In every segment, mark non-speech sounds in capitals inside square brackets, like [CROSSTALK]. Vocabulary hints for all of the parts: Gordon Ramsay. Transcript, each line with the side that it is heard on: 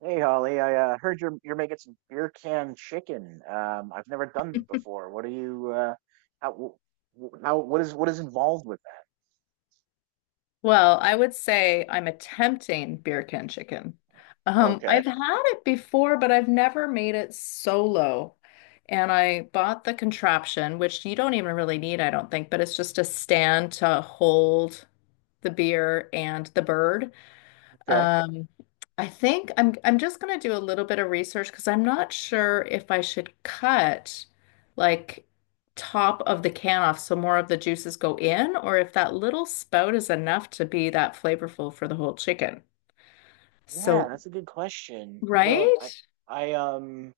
right: Hey Holly, I heard you're making some beer can chicken. I've never done it before. What are you? How? How? What is involved with
left: Well, I would say I'm attempting beer can chicken.
right: that? Okay.
left: I've had it before, but I've never made it solo. And I bought the contraption, which you don't even really need, I don't think, but it's just a stand to hold the beer and the bird.
right: Okay.
left: Um, I think I'm just gonna do a little bit of research because I'm not sure if I should cut like top of the can off so more of the juices go in, or if that little spout is enough to be that flavorful for the whole chicken.
right: Yeah,
left: So,
right: that's a good question. I don't. I.
left: right?
right: I um.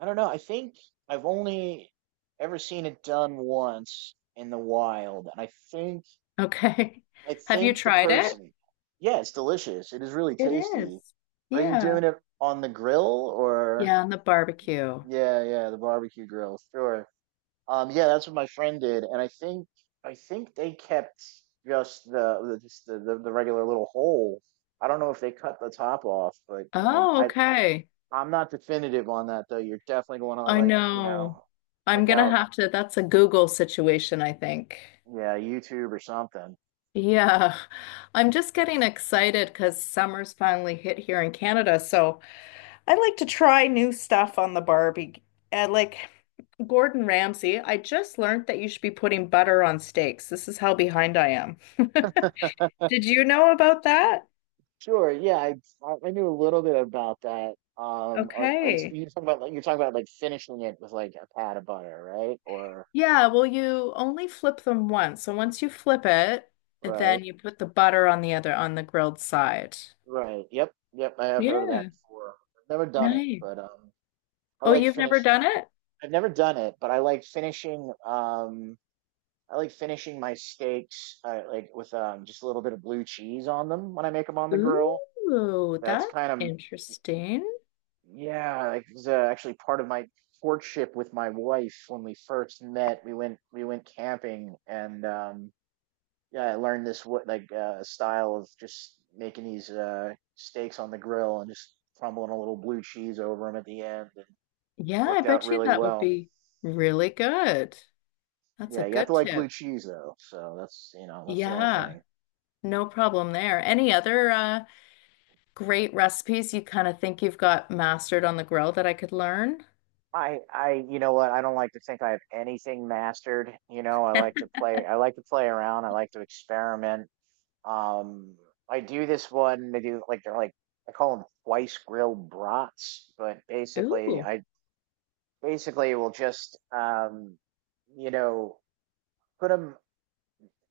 right: I don't know. I've only ever seen it done once in the wild, and
left: Okay.
right: I
left: [LAUGHS] Have you
right: think the
left: tried it?
right: person. Yeah, it's delicious. It is really
left: It
right: tasty.
left: is.
right: Are you
left: Yeah.
right: doing it on the grill or?
left: Yeah, on the barbecue.
right: Yeah, yeah, the barbecue grill. Sure. Yeah, that's what my friend did, and I think they kept just the regular little hole. I don't know if they cut the top off, but
left: Oh, okay.
right: I'm not definitive on that though. You're definitely going to
left: I know. I'm
right: check
left: gonna
right: out
left: have to, that's a Google situation, I think.
right: yeah YouTube or something.
left: Yeah, I'm just getting excited because summer's finally hit here in Canada. So I like to try new stuff on the Barbie. Like Gordon Ramsay, I just learned that you should be putting butter on steaks. This is how behind I am. [LAUGHS] Did you know about that?
right: Sure, yeah, I I knew a little bit about that. Are are you are
left: Okay.
right: you talking about like finishing it with like a pat of butter, right? Or
left: Yeah, well, you only flip them once. So once you flip it,
right: right,
left: then you put the butter on the other, on the grilled side.
right: right. Yep, yep. I have heard of that
left: Yeah,
right: before. I've never done it,
left: nice.
right: but. I
left: Oh,
right: like
left: you've never
right: finish.
left: done it?
right: I've never done it, but I like finishing. I like finishing my steaks like with just a little bit of blue cheese on them when I make them on the grill.
left: Ooh,
right: That's
left: that's
right: kind of
left: interesting.
right: yeah. Like, it's actually part of my courtship with my wife when we first met. We went camping and yeah, I learned this what like style of just making these steaks on the grill and just crumbling a little blue cheese over them at the end and
left: Yeah, I
right: worked out
left: bet you
right: really
left: that would
right: well.
left: be really good. That's a
right: Yeah, you have to
left: good
right: like blue
left: tip.
right: cheese though. So that's, that's the only
left: Yeah,
right: thing.
left: no problem there. Any other great recipes you kind of think you've got mastered on the grill that I could learn?
right: I you know what? I don't like to think I have anything mastered. You know, I like to play. I like to play around. I like to experiment. Um, I do this one. They do like they're like I call them twice grilled brats, but basically
left: Ooh,
right: I basically will just you know put 'em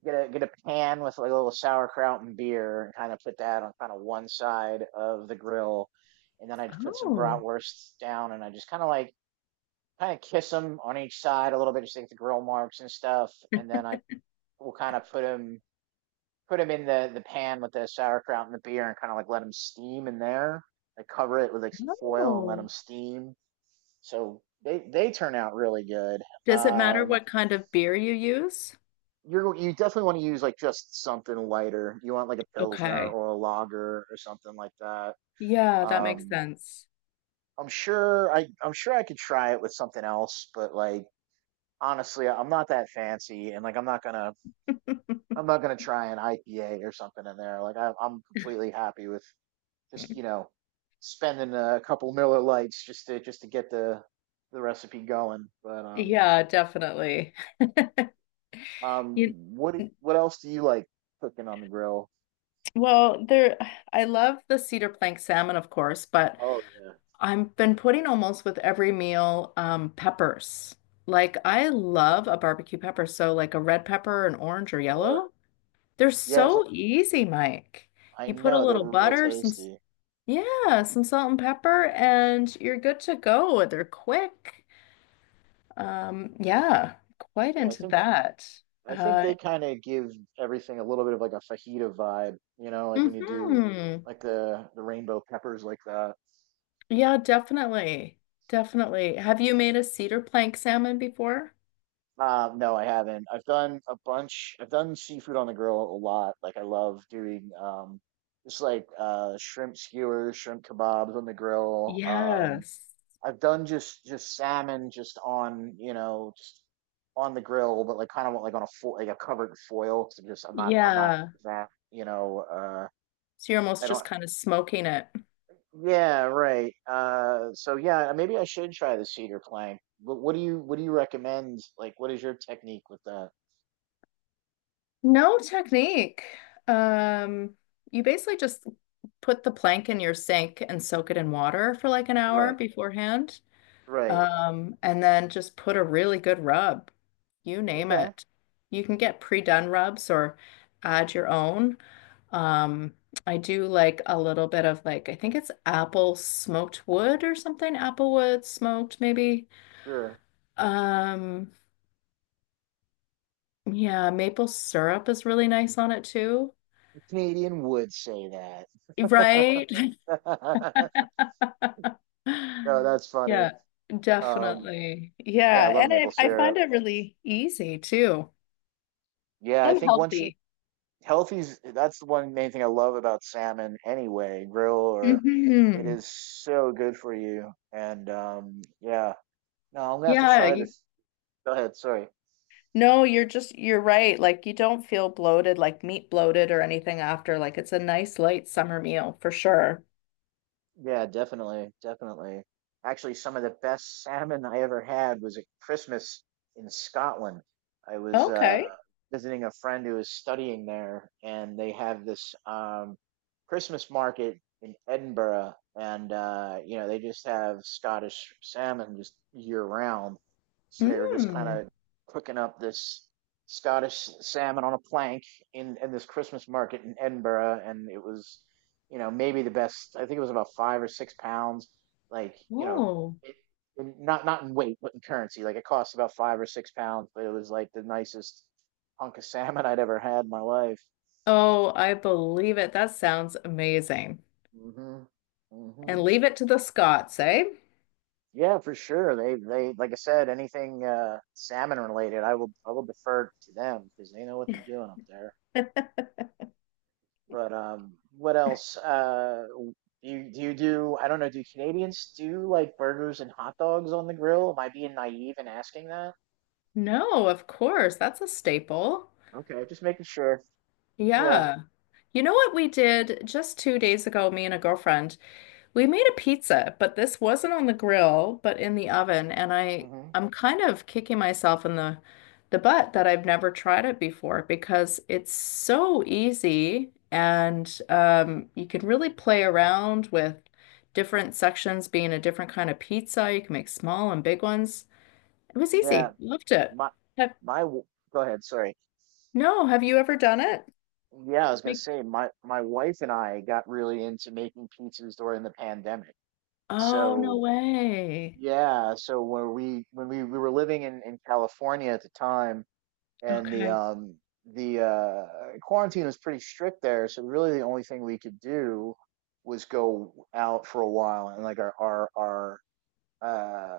right: get a pan with like a little sauerkraut and beer and kind of put that on kind of one side of the grill, and then I just put some
left: oh,
right: bratwursts down and I just kind of like kind of kiss them on each side a little bit just to get the grill marks and stuff, and then I will put them in the pan with the sauerkraut and the beer and kind of like let them steam in there. I cover it with like some foil and let them
left: no.
right: steam so they turn out really good.
left: Does it matter
right: um
left: what kind of beer you use?
right: you definitely want to use like just something lighter. You want like a pilsner
left: Okay.
right: or a lager or something like that.
left: Yeah, that makes
right: Um,
left: sense.
right: I'm sure I could try it with something else, but like honestly, I'm not that fancy, and like
left: [LAUGHS]
right: I'm not gonna try an IPA or something in there. Like I'm completely happy with just spending a couple Miller Lights just to get the recipe going. But
left: Yeah, definitely.
right: um
left: You,
right: what what else do you like cooking on the grill?
left: Well, there, I love the cedar plank salmon, of course, but
right: Oh yeah,
left: I've been putting almost with every meal peppers. Like I love a barbecue pepper, so like a red pepper, an orange or
right: sure.
left: yellow. They're
right: Yes,
left: so easy, Mike.
right: I
left: You put a
right: know they're
left: little
right: real
left: butter, some,
right: tasty.
left: yeah, some salt and pepper, and you're good to go. They're quick. Yeah, quite
right: Yeah,
left: into that.
right: I think
left: Uh,
right: they kind of give everything a little bit of like a fajita vibe, you know, like when you do
left: mhm.
right: like the rainbow peppers like that.
left: Yeah, definitely. Definitely. Have you made a cedar plank salmon before?
right: No, I haven't. I've done a bunch. I've done seafood on the grill a lot. Like I love doing just like shrimp skewers, shrimp kebabs on the grill.
left: Yes.
right: I've done just salmon just on, just on the grill, but like kind of like on like a covered foil, 'cause I'm just I'm not
left: Yeah.
right: that,
left: So you're
right: I
left: almost
right: don't
left: just kind of smoking it.
right: yeah, right. So yeah, maybe I should try the cedar plank. But what do you recommend? Like what is your technique with that?
left: No technique. Um, you basically just put the plank in your sink and soak it in water for like an hour
right: Right,
left: beforehand.
right: right,
left: And then just put a really good rub. You name
right: okay,
left: it. You can get pre-done rubs or add your own. Um, I do like a little bit of like I think it's apple smoked wood or something, Apple wood smoked maybe.
right: sure.
left: Um, yeah, maple syrup is really nice on it too.
right: A Canadian would say that.
left: Right?
right: [LAUGHS]
left: [LAUGHS]
right: No, that's funny.
left: Yeah,
right: Um,
left: definitely.
right: yeah, I
left: Yeah,
right: love maple
left: and I find
right: syrup.
left: it really easy too
right: Yeah, I
left: and
right: think once you
left: healthy.
right: healthy's that's the one main thing I love about salmon anyway, grill or, it
left: Hmm.
right: is so good for you. And yeah. No, I'm gonna have to
left: Yeah,
right: try this. Go ahead, sorry.
left: no, you're just, you're right. Like you don't feel bloated, like meat bloated or anything after. Like it's a nice light summer meal for sure.
right: Yeah, definitely, definitely. Actually, some of the best salmon I ever had was at Christmas in Scotland. I was
left: Okay.
right: visiting a friend who was studying there, and they have this Christmas market in Edinburgh, and you know they just have Scottish salmon just year round. So they were just kind
left: Mm.
right: of cooking up this Scottish salmon on a plank in this Christmas market in Edinburgh, and it was, you know, maybe the best. I think it was about 5 or 6 pounds. Like, you know,
left: Oh.
right: it, not not in weight, but in currency. Like, it cost about 5 or 6 pounds, but it was like the nicest hunk of [LAUGHS] salmon I'd ever had in my life.
left: Oh, I believe it. That sounds amazing.
right: Hmm.
left: And
right: Hmm.
left: leave it to the Scots, eh?
right: Yeah, for sure. They, like I said, anything salmon related, I will defer to them because they know what they're doing up there.
left: [LAUGHS]
right: But what else? Do you do you do? I don't know. Do Canadians do like burgers and hot dogs on the grill? Am I being naive in asking that?
left: No, of course. That's a staple.
right: Okay, just making sure. Yeah.
left: Yeah. You know what we did just 2 days ago, me and a girlfriend? We made a pizza, but this wasn't on the grill, but in the oven, and I
right: Hmm.
left: I'm kind of kicking myself in the butt that I've never tried it before because it's so easy and you can really play around with different sections being a different kind of pizza. You can make small and big ones. It was
right: Yeah.
left: easy. Loved it.
right: My
left: Have,
right: my. w- Go ahead. Sorry.
left: no, have you ever done it?
right: Yeah, I was gonna
left: Make,
right: say my wife and I got really into making pizzas during the pandemic.
left: oh, no
right: So
left: way.
right: yeah, so we were living in California at the time, and the
left: Okay.
right: um the uh quarantine was pretty strict there, so really the only thing we could do was go out for a while, and like uh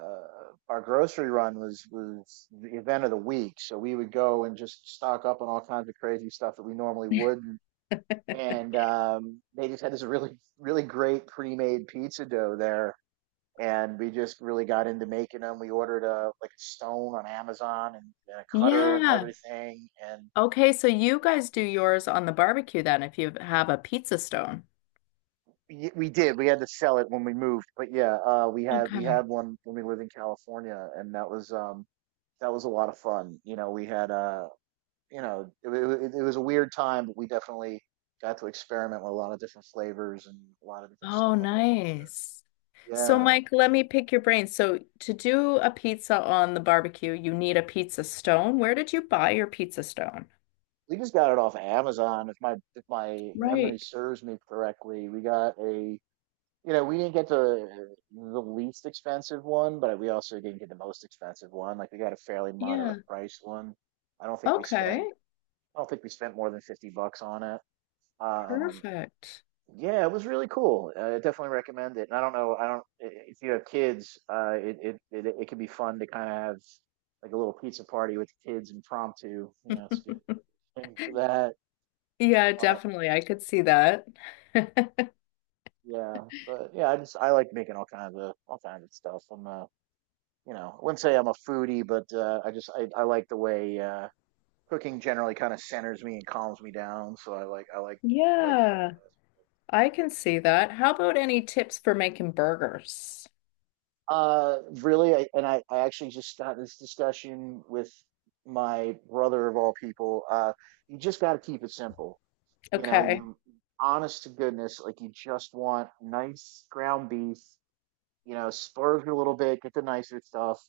right: our grocery run was the event of the week, so we would go and just stock up on all kinds of crazy stuff that we normally wouldn't, and they just had this really great pre-made pizza dough there, and we just really got into making them. We ordered a like a stone on Amazon, and a cutter and
left: Yeah.
right: everything, and
left: Okay, so you guys do yours on the barbecue then if you have a pizza stone.
right: We did. We had to sell it when we moved, but yeah, we
left: Okay.
right: had one when we lived in California, and that was a lot of fun. You know, we had you know it, wa- it, it was a weird time, but we definitely got to experiment with a lot of different flavors and a lot of different stuff
left: Oh,
right: on the pizza.
left: nice. So,
right: Yeah,
left: Mike, let me pick your brain. So, to do a pizza on the barbecue, you need a pizza stone. Where did you buy your pizza stone?
right: we just got it off of Amazon. If my memory
left: Right.
right: serves me correctly, we got a, you know, we didn't get the least expensive one, but we also didn't get the most expensive one. Like we got a fairly
left: Yeah.
right: moderate price one. I don't think we
left: Okay,
right: spent I don't think we spent more than 50 bucks on it. Um,
left: perfect. [LAUGHS]
right: yeah, it was really cool. I definitely recommend it. And I don't know, I don't I- if you have kids, it can be fun to kind of have like a little pizza party with the kids impromptu. You know, it's a good thing for that.
left: Yeah,
right: Uh,
left: definitely. I could see that. [LAUGHS]
right: yeah, but yeah, I like making all kinds of stuff. I'm you know, I wouldn't say I'm a foodie, but I like the way cooking generally kind of centers me and calms me down. So I like like it for
left: Yeah,
right: that.
left: I can see that. How about any tips for making burgers?
right: Really, I, and I I actually just got this discussion with my brother of all people. You just got to keep it simple. You know,
left: Okay.
right: you honest to goodness, like you just want nice ground beef. You know, splurge a little bit, get the nicer stuff,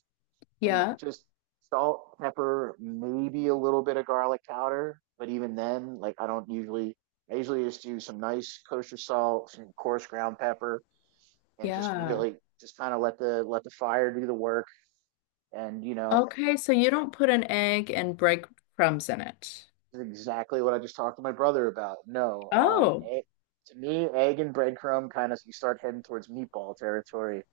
right: and
left: Yeah.
right: just salt, pepper, maybe a little bit of garlic powder. But even then, like I don't usually, I usually just do some nice kosher salt, some coarse ground pepper, and just
left: Yeah.
right: really just kind of let the fire do the work. And you know,
left: Okay, so you don't put an egg and breadcrumbs in it.
right: this is exactly what I just talked to my brother about. No,
left: Oh,
right: egg, to me, egg and breadcrumb kind of you start heading towards meatball territory.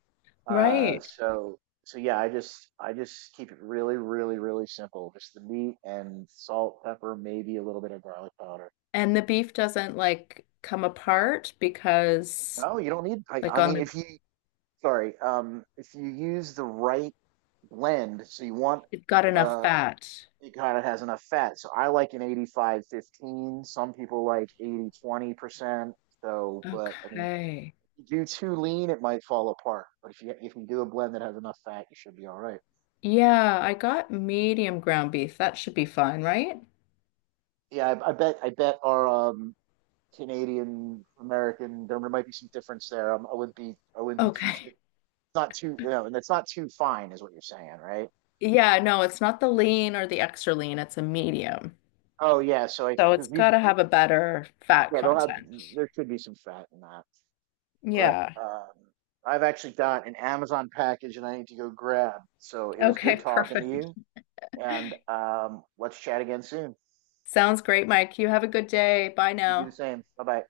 right: Uh,
left: right.
right: so so yeah, I just keep it really, really, really simple. Just the meat and salt, pepper, maybe a little bit of garlic powder.
left: And the beef doesn't like come apart because
right: No, you don't need.
left: like
right: I
left: on
right: mean,
left: the
right: if you sorry, if you use the right blend, so you want
left: it's got enough
right: uh,
left: fat.
right: it kind of has enough fat. So I like an 85, 15. Some people like 80, 20%. So, but I mean,
left: Okay.
right: if you do too lean, it might fall apart. But if you do a blend that has enough fat, you should be all right.
left: Yeah, I got medium ground beef. That should be fine, right?
right: Yeah, I bet our Canadian American. There might be some difference there. I wouldn't be too,
left: Okay.
right: it's not too, you know, and it's not too fine is what you're saying, right?
left: Yeah, no, it's not the lean or the extra lean, it's a medium.
right: Oh yeah, so I
left: So it's
right: because we
left: got to have a better fat
right: yeah, they'll have,
left: content.
right: there should be some fat in that, but
left: Yeah.
right: I've actually got an Amazon package and I need to go grab. So it was
left: Okay,
right: good
left: [LAUGHS]
right: talking to
left: perfect.
right: you, and let's chat again soon.
left: Sounds great, Mike. You have a good day. Bye
right: You do the
left: now.
right: same. Bye bye.